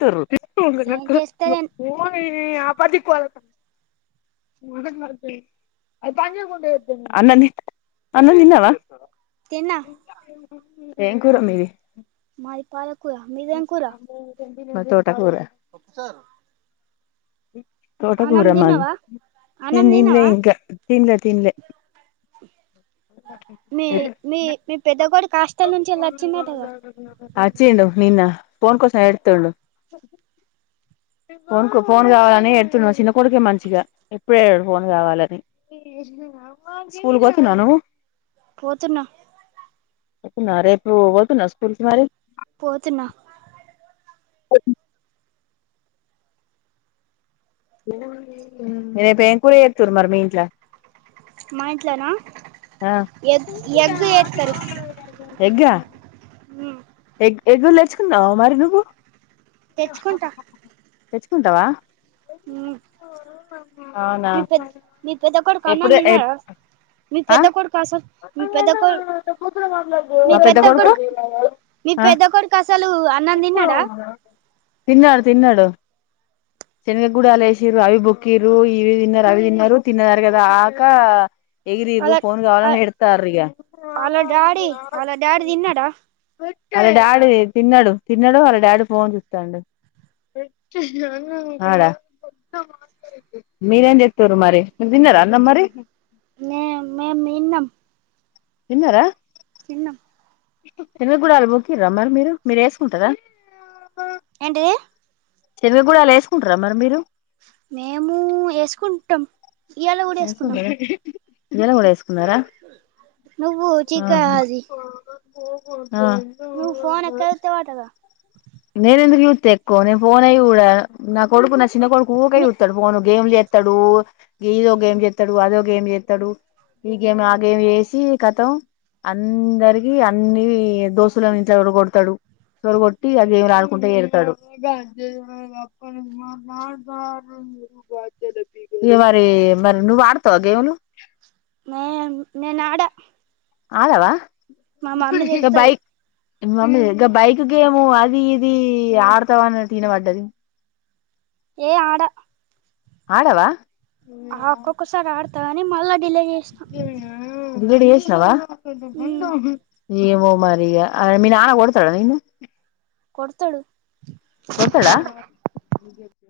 త్తురు ఏం చేస్తలే పోయి ఆపాతి కోవాల [inaudible] అన్నం అన్నం తిన్నవా తిన్నా మ్మి మాది పాల కుర మీదేం కురా మ తో టకూర [inaudible] తోటకూర అన్నం మాది తిన్నావా అన్నం నేను దిన్లే తిన్నావా ఇంకా తిన్లే తిన్లే [inaudible] మీ మీ మీ పెద్దకొడుకు హాస్టల్ నుంచెల్లి వచ్చిండాటాగా వచిండు నిన్న ఫోన్ కోసం ఎడుతుండు ఫోన్ ఫోన్ కావాలని ఎడుతుండు చిన్న కొడుకే మంచిగా ఎప్పుడు ఏడు ఫోన్ కావాలని స్కూల్కి పోతున్నాను్వు పోతున్నా రేపు పోతున్నావా స్కూల్ కి మరి పోతున్నా [inaudible] రేపు ఏం కూర చేతురు మరి మీ ఇంట్ల మా ఇంట్లానా ఆ ఎ ఎగ్గు చేస్తారు ఎగ్గా ఉం ఎగ్గులు తెచుకున్నావా మరి నువ్వు తెచ్చుకుంటా తెచ్చుకుంటావా మ్మ్ [inaudible] అవునా మీ పెద్ద మీ పెద్ద కొడుకు అన్నం ఎప్పుడు తిన్నాడా మీ ఆ పెద్ద కొడుకు అసలు మీ పెద్ద కొడు మా పెద్ద కొడుకు మీ ఆ పెద్ద కొడుకు అసలు అన్నం తిన్నాడా తిన్నాడు తిన్నాడు శనగ గుడాలు ఏసిరు అవి బొక్కిరు ఇవి తిన్నారు అవి తిన్నారు తిన్నది అరిగేదాకా అలా అ అలా డాడీ అలా డాడి దిన్నాడా వాళ్ళ డాడీ తిన్నాడు తిన్నాడు వాళ్ళ డాడీ ఫోన్ చూస్తాడు ఆడా మీరేం చెస్తారు మరి నువ్వు తిన్నార అన్నం మరి మే మేమ్ తిన్నాం తిన్నారా తిన్నాం శేనగ గుడాలు బుక్కిర్రా మీరు మీరు వేసుకుంటారా ఏంటిది శనగ గుడాలు వేసుకుంటారా మరి మీరు మేము వేసుకుంటాం ఇయ్యాల కూడా ఏసు వేసుకున్నాం కుంటారా ఇయ్యల కూడా వేసుకున్నారా నువ్వు ఆహా కోపన్ నువ్ ఫోన్ ఎక్కచూత వాటగా తెకువ నేను పోనే చూడ నా కొడుకు నా చిన్న కొడుకు ఉకే నే చుతడు పోను గేమ్లు ఎత్తాడు గీదొ గేమ్ చేత్తడు అదో గేమ్ చేత్తడు ఈ గేమ్ ఆ గేమ్ చేసి కతం అందరికి అన్ని దోస్తులన్ ఇంట్ల చొరగొడుతాడు సొరగొట్టి ఆ గేమ్లు ఆడుకుంటా చేరుతాడు ఇగ వారి మరి నువు అడుతవ గేములు నేమ్ నేనాడ ఆడ వా మా మామ్మీ తిడుతది మీ మమ్మీ గా బైక్ గేము అది ఇది ఆడతావానటు ఇనబడ్డది ఏ ఆడ ఆడవా ఆ ఒక్కోక్క సారీ ఆడు అని మల్లా డిలేచెత ఏ య బిడి చేసినవా జ జ జై టోపీ ఏమో మరి ఇగ ఆ మీ నాన కొడతాడ నిను కొడుతాడు ఉ